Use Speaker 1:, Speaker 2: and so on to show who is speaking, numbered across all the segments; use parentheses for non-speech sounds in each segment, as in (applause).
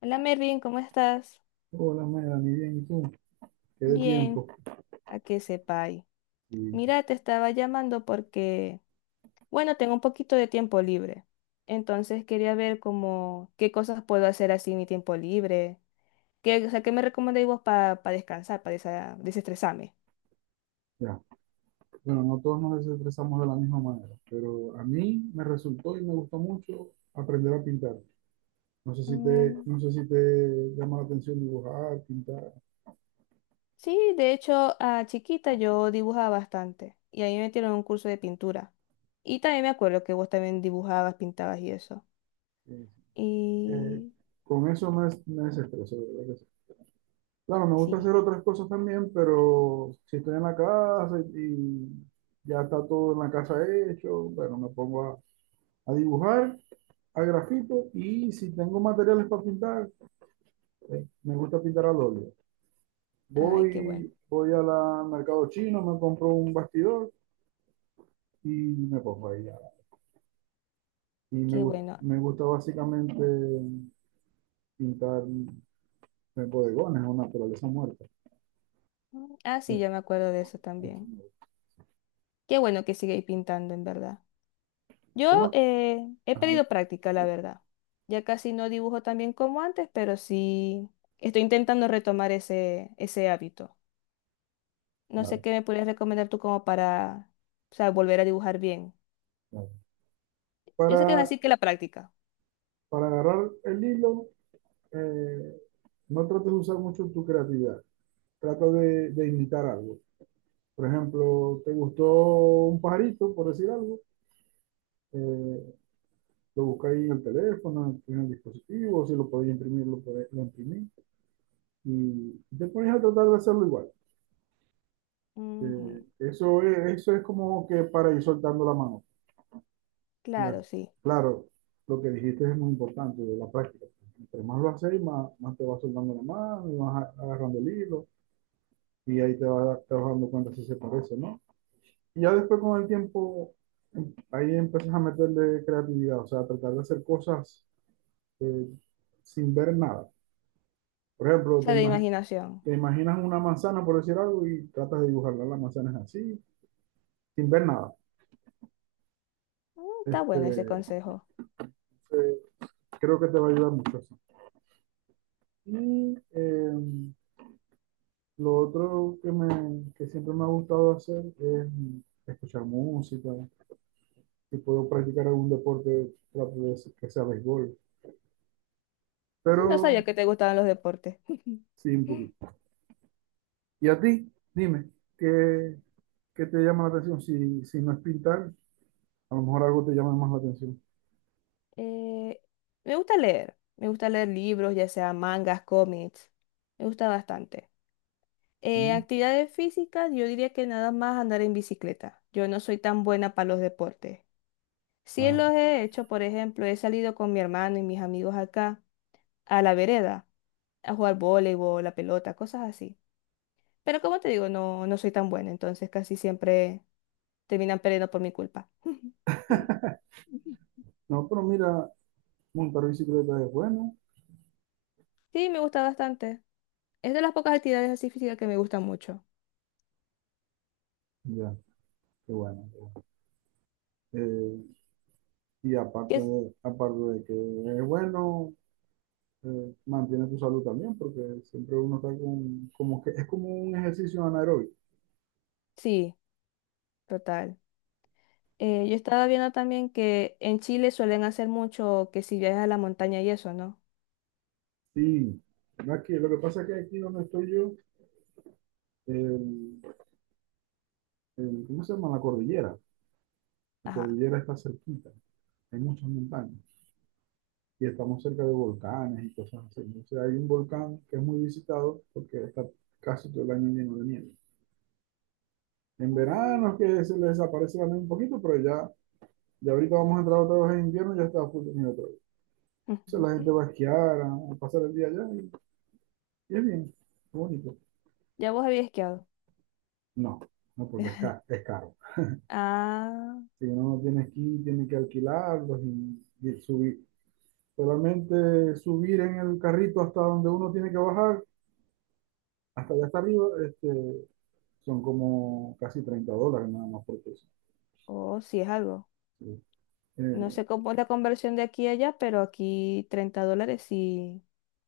Speaker 1: Hola Mervin, ¿cómo estás?
Speaker 2: Hola, Melanie, bien, ¿y tú? Qué de
Speaker 1: Bien,
Speaker 2: tiempo.
Speaker 1: a que sepáis.
Speaker 2: Y
Speaker 1: Mira, te estaba llamando porque, bueno, tengo un poquito de tiempo libre. Entonces quería ver como qué cosas puedo hacer así en mi tiempo libre. ¿Qué, o sea, qué me recomendáis vos para descansar, para desestresarme?
Speaker 2: ya, bueno, no todos nos desestresamos de la misma manera, pero a mí me resultó y me gustó mucho aprender a pintar.
Speaker 1: Mm,
Speaker 2: No sé si te llama la atención dibujar, pintar.
Speaker 1: sí, de hecho, a chiquita yo dibujaba bastante y ahí me metieron en un curso de pintura. Y también me acuerdo que vos también dibujabas, pintabas y eso.
Speaker 2: eh, eh,
Speaker 1: Y
Speaker 2: con eso me desestreso, de verdad que sí. Claro, me
Speaker 1: sí,
Speaker 2: gusta hacer otras cosas también, pero si estoy en la casa y ya está todo en la casa hecho. Bueno, a dibujar a grafito, y si tengo materiales para pintar, me gusta pintar al óleo.
Speaker 1: ay, qué bueno,
Speaker 2: Voy al mercado chino, me compro un bastidor y me pongo ahí. Y
Speaker 1: qué bueno.
Speaker 2: me gusta básicamente pintar en bodegones o naturaleza muerta.
Speaker 1: Mm, ah, sí,
Speaker 2: Eh,
Speaker 1: ya me acuerdo de eso
Speaker 2: eso
Speaker 1: también.
Speaker 2: me gusta.
Speaker 1: Qué bueno que sigáis pintando, en verdad. Yo
Speaker 2: Tengo-
Speaker 1: he
Speaker 2: ajá,
Speaker 1: pedido práctica, la verdad. Ya casi no dibujo tan bien como antes, pero sí estoy intentando retomar ese hábito. No sé
Speaker 2: claro,
Speaker 1: qué me podrías recomendar tú como para, o sea, volver a dibujar bien.
Speaker 2: claro.
Speaker 1: Yo sé que es
Speaker 2: Para,
Speaker 1: así que la práctica.
Speaker 2: para agarrar el hilo, eh, no trates de usar mucho tu creatividad. Trata de imitar algo. Por ejemplo, te gustó un pajarito, por decir algo. eh, Lo buscáis en el teléfono, en el dispositivo, si lo podéis imprimir, lo imprimís. Y te pones a tratar de hacerlo igual.
Speaker 1: Ujú,
Speaker 2: Eso es como que para ir soltando la mano. Y así.
Speaker 1: claro, sí.
Speaker 2: Claro, lo que dijiste es muy importante, de la práctica. Entre más lo haces, más te vas soltando la mano y vas agarrando el hilo. Y ahí te vas dando cuenta si se parece, ¿no? Y ya después con el tiempo, ahí empiezas a meterle creatividad, o sea, a tratar de hacer cosas eh, sin ver nada. Por
Speaker 1: O
Speaker 2: ejemplo,
Speaker 1: sea, de imaginación.
Speaker 2: te imaginas una manzana, por decir algo, y tratas de dibujarla. La manzana es así, sin ver nada.
Speaker 1: Está
Speaker 2: Este,
Speaker 1: bueno ese consejo.
Speaker 2: eh, Creo que te va a ayudar mucho eso. Y lo otro que, que siempre me ha gustado hacer es escuchar música. Si puedo practicar algún deporte, trato de hacer que sea béisbol.
Speaker 1: No
Speaker 2: Pero
Speaker 1: sabía que te gustaban los deportes.
Speaker 2: sí, un
Speaker 1: (laughs)
Speaker 2: poquito. ¿Y a ti? Dime, ¿qué, ¿qué te llama la atención? Si no es pintar, a lo mejor algo te llama más la atención.
Speaker 1: Eh, Me gusta leer, me gusta leer libros, ya sea mangas, cómics, me gusta bastante.
Speaker 2: ¿Mm?
Speaker 1: Actividades físicas, yo diría que nada más andar en bicicleta. Yo no soy tan buena para los deportes. Sí los
Speaker 2: Ajá.
Speaker 1: he hecho, por ejemplo, he salido con mi hermano y mis amigos acá a la vereda a jugar voleibol, la pelota, cosas así. Pero como te digo, no, no soy tan buena, entonces casi siempre terminan perdiendo por mi culpa. (laughs)
Speaker 2: No, pero mira, montar bicicleta es bueno.
Speaker 1: Sí, me gusta bastante. Es de las pocas actividades así físicas que me gustan mucho.
Speaker 2: Ya, qué bueno. Eh,
Speaker 1: Que es-
Speaker 2: Aparte de que es bueno, mantiene tu salud también, porque siempre uno está con, como que es como un ejercicio anaeróbico.
Speaker 1: Sí, total. Yo estaba viendo también que en Chile suelen hacer mucho que si viajas a la montaña y eso, ¿no?
Speaker 2: Sí, aquí, lo que pasa es que aquí donde estoy yo, el- ¿cómo se llama? La cordillera. La
Speaker 1: Ajá.
Speaker 2: cordillera está cerquita, hay muchas montañas. Y estamos cerca de volcanes y cosas así. O hay un volcán que es muy visitado porque está casi todo el año lleno de nieve. En
Speaker 1: Mm.
Speaker 2: verano es que se les desaparece la nieve un poquito, pero ya, ya ahorita vamos a entrar otra vez en invierno y ya está full de nieve otra vez. Entonces la
Speaker 1: (laughs)
Speaker 2: gente va a esquiar, a pasar el día allá y es bien, es bonito.
Speaker 1: Ya vos habías esquiado.
Speaker 2: No, no, porque
Speaker 1: (laughs)
Speaker 2: es caro.
Speaker 1: Ah,
Speaker 2: Si uno no tiene esquí, tiene que alquilarlos y subir. Solamente subir en el carrito hasta donde uno tiene que bajar, hasta allá hasta arriba, son como casi 30 dólares nada más por eso.
Speaker 1: oh, sí es algo.
Speaker 2: Sí.
Speaker 1: No
Speaker 2: Eh,
Speaker 1: sé cómo es la conversión de aquí a allá, pero aquí $30 sí.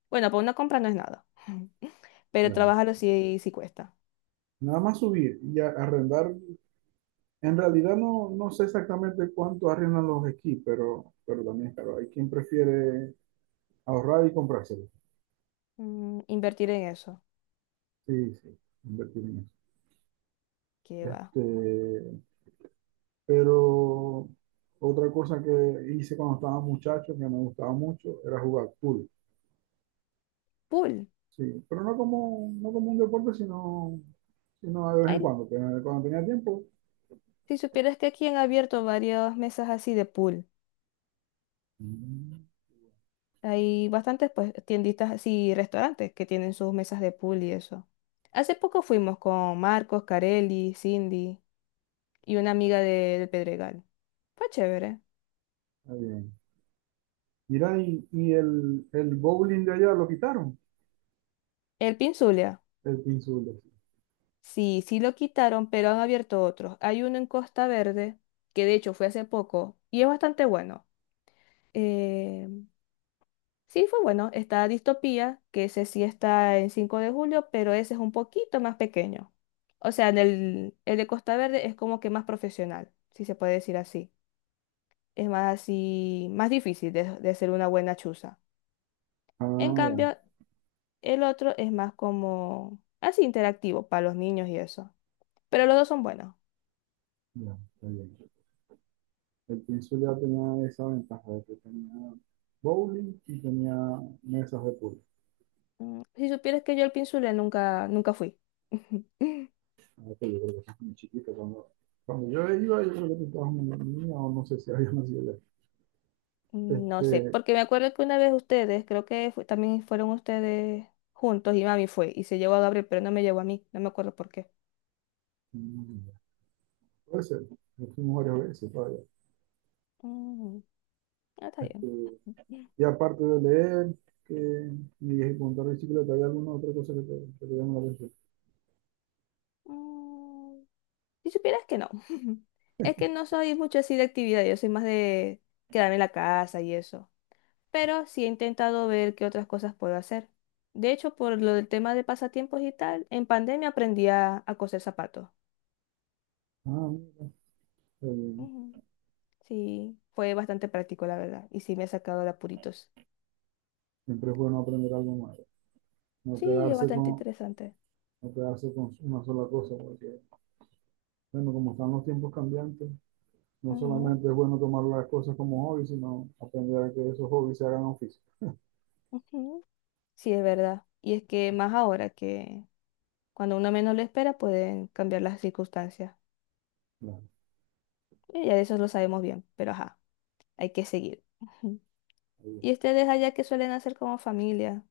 Speaker 1: Bueno, para una compra no es nada. (laughs) Pero
Speaker 2: claro.
Speaker 1: trabajarlo sí, sí cuesta.
Speaker 2: Nada más subir y arrendar. En realidad no, no sé exactamente cuánto arriesgan los esquís, pero también claro, hay quien prefiere ahorrar y comprárselo.
Speaker 1: Mm, invertir en eso.
Speaker 2: Sí, sí, invertir en eso.
Speaker 1: Que va.
Speaker 2: Este, pero otra cosa que hice cuando estaba muchacho, que me gustaba mucho, era jugar pool.
Speaker 1: Pool.
Speaker 2: Sí, pero no como, no como un deporte, sino de vez en
Speaker 1: Ay,
Speaker 2: cuando, pero cuando tenía tiempo.
Speaker 1: si supieras que aquí han abierto varias mesas así de pool.
Speaker 2: Mm,
Speaker 1: Hay bastantes pues tienditas así, restaurantes que tienen sus mesas de pool y eso. Hace poco fuimos con Marcos, Carelli, Cindy y una amiga del Pedregal. Fue chévere.
Speaker 2: está bien. Mira, el bowling de allá lo quitaron,
Speaker 1: El Pinzulia.
Speaker 2: el pinzul.
Speaker 1: Sí, sí lo quitaron, pero han abierto otros. Hay uno en Costa Verde, que de hecho fue hace poco, y es bastante bueno. Eh, sí, fue bueno. Está Distopía, que ese sí está en 5 de julio, pero ese es un poquito más pequeño. O sea, en el de Costa Verde es como que más profesional, si se puede decir así. Es más así, más difícil de hacer una buena chuza.
Speaker 2: Ah,
Speaker 1: En
Speaker 2: ya,
Speaker 1: cambio, el otro es más como así interactivo para los niños y eso. Pero los dos son buenos.
Speaker 2: ya, está bien. El Península ya tenía esa ventaja de que tenía bowling y tenía mesas de pool.
Speaker 1: Si supieras que yo al Pinzulé nunca, nunca fui. (laughs)
Speaker 2: Ahora que yo creo que eso es muy chiquito. Cuando yo iba, yo creo que estaba una niña o no sé si había nacido ya.
Speaker 1: No sé,
Speaker 2: Este,
Speaker 1: porque me acuerdo que una vez ustedes, creo que también fueron ustedes juntos y mami fue y se llevó a Gabriel, pero no me llevó a mí, no me acuerdo por qué.
Speaker 2: mm, puede ser. Yo fuimos varias veces todavía.
Speaker 1: Mm, ah, está
Speaker 2: Este,
Speaker 1: bien.
Speaker 2: y aparte de leer, que ni y contar de bicicleta, ¿hay alguna otra cosa que te llama la atención?
Speaker 1: Mm, si supieras que no, (laughs) es que no soy mucho así de actividad, yo soy más de quedarme en la casa y eso, pero sí he intentado ver qué otras cosas puedo hacer. De hecho, por lo del tema de pasatiempos y tal, en pandemia aprendí a coser zapatos.
Speaker 2: Ah, mira. eh,
Speaker 1: Sí, fue bastante práctico, la verdad. Y sí me ha sacado de apuritos.
Speaker 2: Siempre es bueno aprender algo más. No
Speaker 1: Sí, es
Speaker 2: quedarse
Speaker 1: bastante
Speaker 2: con,
Speaker 1: interesante.
Speaker 2: no quedarse con una sola cosa, porque, bueno, como están los tiempos cambiantes, no
Speaker 1: Ujú,
Speaker 2: solamente es bueno tomar las cosas como hobby, sino aprender a que esos hobbies se hagan oficio.
Speaker 1: ujú. Sí, es verdad. Y es que más ahora que cuando uno menos lo espera pueden cambiar las circunstancias.
Speaker 2: Claro,
Speaker 1: Y ya de eso lo sabemos bien, pero ajá, hay que seguir. Ujú.
Speaker 2: ahí
Speaker 1: ¿Y
Speaker 2: es.
Speaker 1: ustedes allá que suelen hacer como familia?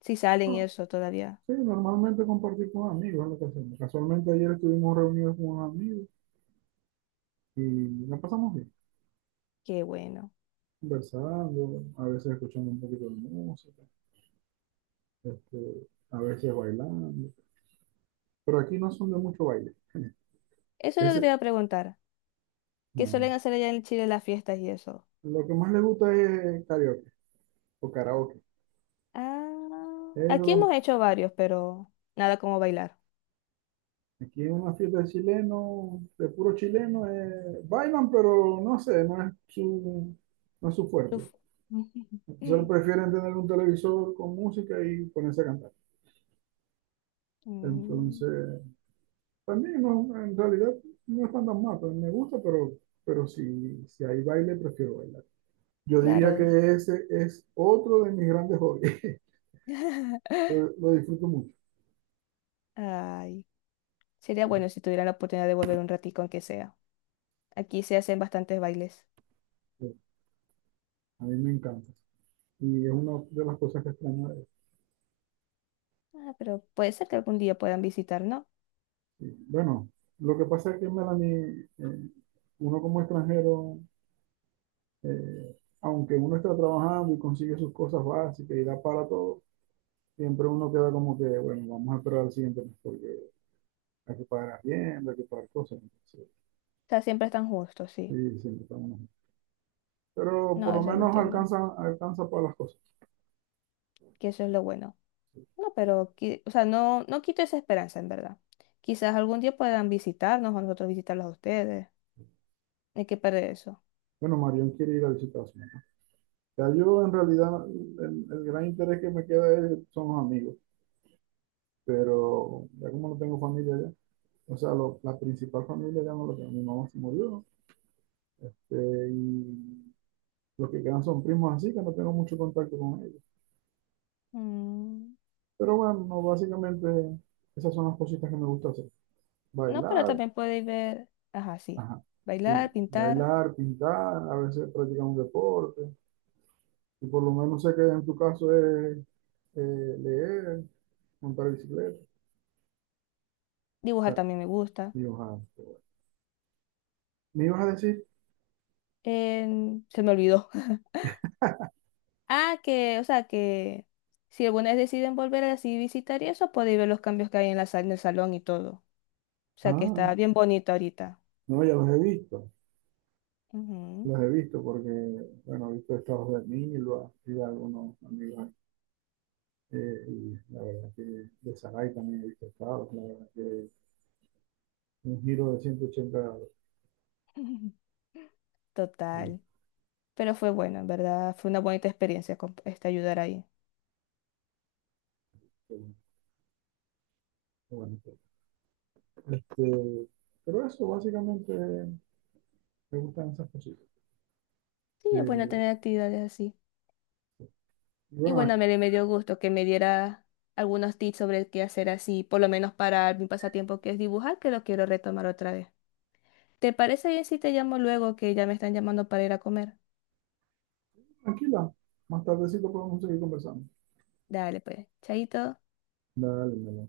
Speaker 1: Si salen y
Speaker 2: No,
Speaker 1: eso todavía.
Speaker 2: sí, normalmente compartir con amigos es lo que hacemos. Casualmente ayer estuvimos reunidos con unos amigos y la pasamos bien,
Speaker 1: Qué bueno.
Speaker 2: conversando, a veces escuchando un poquito de música, a veces bailando. Pero aquí no son de mucho baile.
Speaker 1: Eso es lo que te
Speaker 2: Ese,
Speaker 1: iba a preguntar. ¿Qué
Speaker 2: no.
Speaker 1: suelen hacer allá en Chile en las fiestas y eso?
Speaker 2: Lo que más le gusta es karaoke o karaoke.
Speaker 1: Ah,
Speaker 2: Eso es
Speaker 1: aquí
Speaker 2: lo
Speaker 1: hemos hecho varios, pero nada como bailar.
Speaker 2: Aquí en una fiesta de chileno, de puro chileno, bailan, pero no sé, no es su fuerte.
Speaker 1: Uf. (laughs)
Speaker 2: Entonces prefieren tener un televisor con música y ponerse a cantar.
Speaker 1: Mm,
Speaker 2: Entonces, también no, en realidad no están tan mal, pero me gusta, pero si, si hay baile, prefiero bailar. Yo diría que
Speaker 1: claro.
Speaker 2: ese es otro de mis grandes hobbies. (laughs)
Speaker 1: (laughs)
Speaker 2: Lo disfruto mucho.
Speaker 1: Ay, sería bueno si tuviera la oportunidad de volver un ratico, aunque sea. Aquí se hacen bastantes bailes.
Speaker 2: A mí me encanta. Y es una de las cosas que extraño.
Speaker 1: Ah, pero puede ser que algún día puedan visitar, ¿no? O
Speaker 2: Bueno, lo que pasa es que Melanie, uno como extranjero, eh, aunque uno está trabajando y consigue sus cosas básicas y da para todo, siempre uno queda como que, bueno, vamos a esperar al siguiente mes porque hay que pagar bien, hay que pagar cosas. Entonces,
Speaker 1: sea, siempre están justos,
Speaker 2: sí,
Speaker 1: sí.
Speaker 2: siempre está uno. Pero por
Speaker 1: No,
Speaker 2: lo
Speaker 1: eso lo
Speaker 2: menos
Speaker 1: entiendo.
Speaker 2: alcanza, alcanza para las cosas.
Speaker 1: Que eso es lo bueno. No, pero, qui- o sea, no, no quito esa esperanza, en verdad. Quizás algún día puedan visitarnos o nosotros visitarlos a ustedes. Hay que perder eso.
Speaker 2: Bueno, Marión quiere ir a visitar a su mamá. Ya yo en realidad el gran interés que me queda son los amigos, pero ya como no tengo familia allá. O sea, la principal familia ya no lo tengo. Mi mamá se murió. Y los que quedan son primos así, que no tengo mucho contacto con ellos.
Speaker 1: Mm,
Speaker 2: Pero bueno, no, básicamente esas son las cositas que me gusta hacer.
Speaker 1: no, pero
Speaker 2: Bailar,
Speaker 1: también podéis ver. Ajá, sí.
Speaker 2: ajá, sí.
Speaker 1: Bailar, pintar.
Speaker 2: Bailar, pintar, a veces practicar un deporte. Y por lo menos sé que en tu caso es leer, montar bicicleta.
Speaker 1: Dibujar
Speaker 2: Ah,
Speaker 1: también me gusta.
Speaker 2: y ojalá. Me ibas a decir,
Speaker 1: Se me olvidó. (laughs) Ah, que, o sea, que si alguna vez deciden volver así visitar y eso, podéis ver los cambios que hay en la sala, en el salón y todo. O sea, que
Speaker 2: ah,
Speaker 1: está bien bonito ahorita.
Speaker 2: no, ya los he visto.
Speaker 1: Ujú.
Speaker 2: Los he visto porque, bueno, he visto estados de Milva y de algunos amigos ahí. Y la verdad que de Saray también he visto estados. La verdad que un giro de 180 grados.
Speaker 1: (laughs)
Speaker 2: y,
Speaker 1: Total. Pero fue bueno, en verdad. Fue una bonita experiencia con este ayudar ahí.
Speaker 2: eh, bueno, este, pero eso, básicamente, me gustan esas cositas.
Speaker 1: Sí, es bueno
Speaker 2: Eh,
Speaker 1: tener actividades así.
Speaker 2: y
Speaker 1: Y
Speaker 2: bueno,
Speaker 1: bueno,
Speaker 2: aquí,
Speaker 1: me dio gusto que me diera algunos tips sobre qué hacer así, por lo menos para mi pasatiempo que es dibujar, que lo quiero retomar otra vez. ¿Te parece bien si te llamo luego que ya me están llamando para ir a comer?
Speaker 2: Tranquila. Más tardecito podemos seguir conversando.
Speaker 1: Dale, pues, chaito.
Speaker 2: Dale, dale.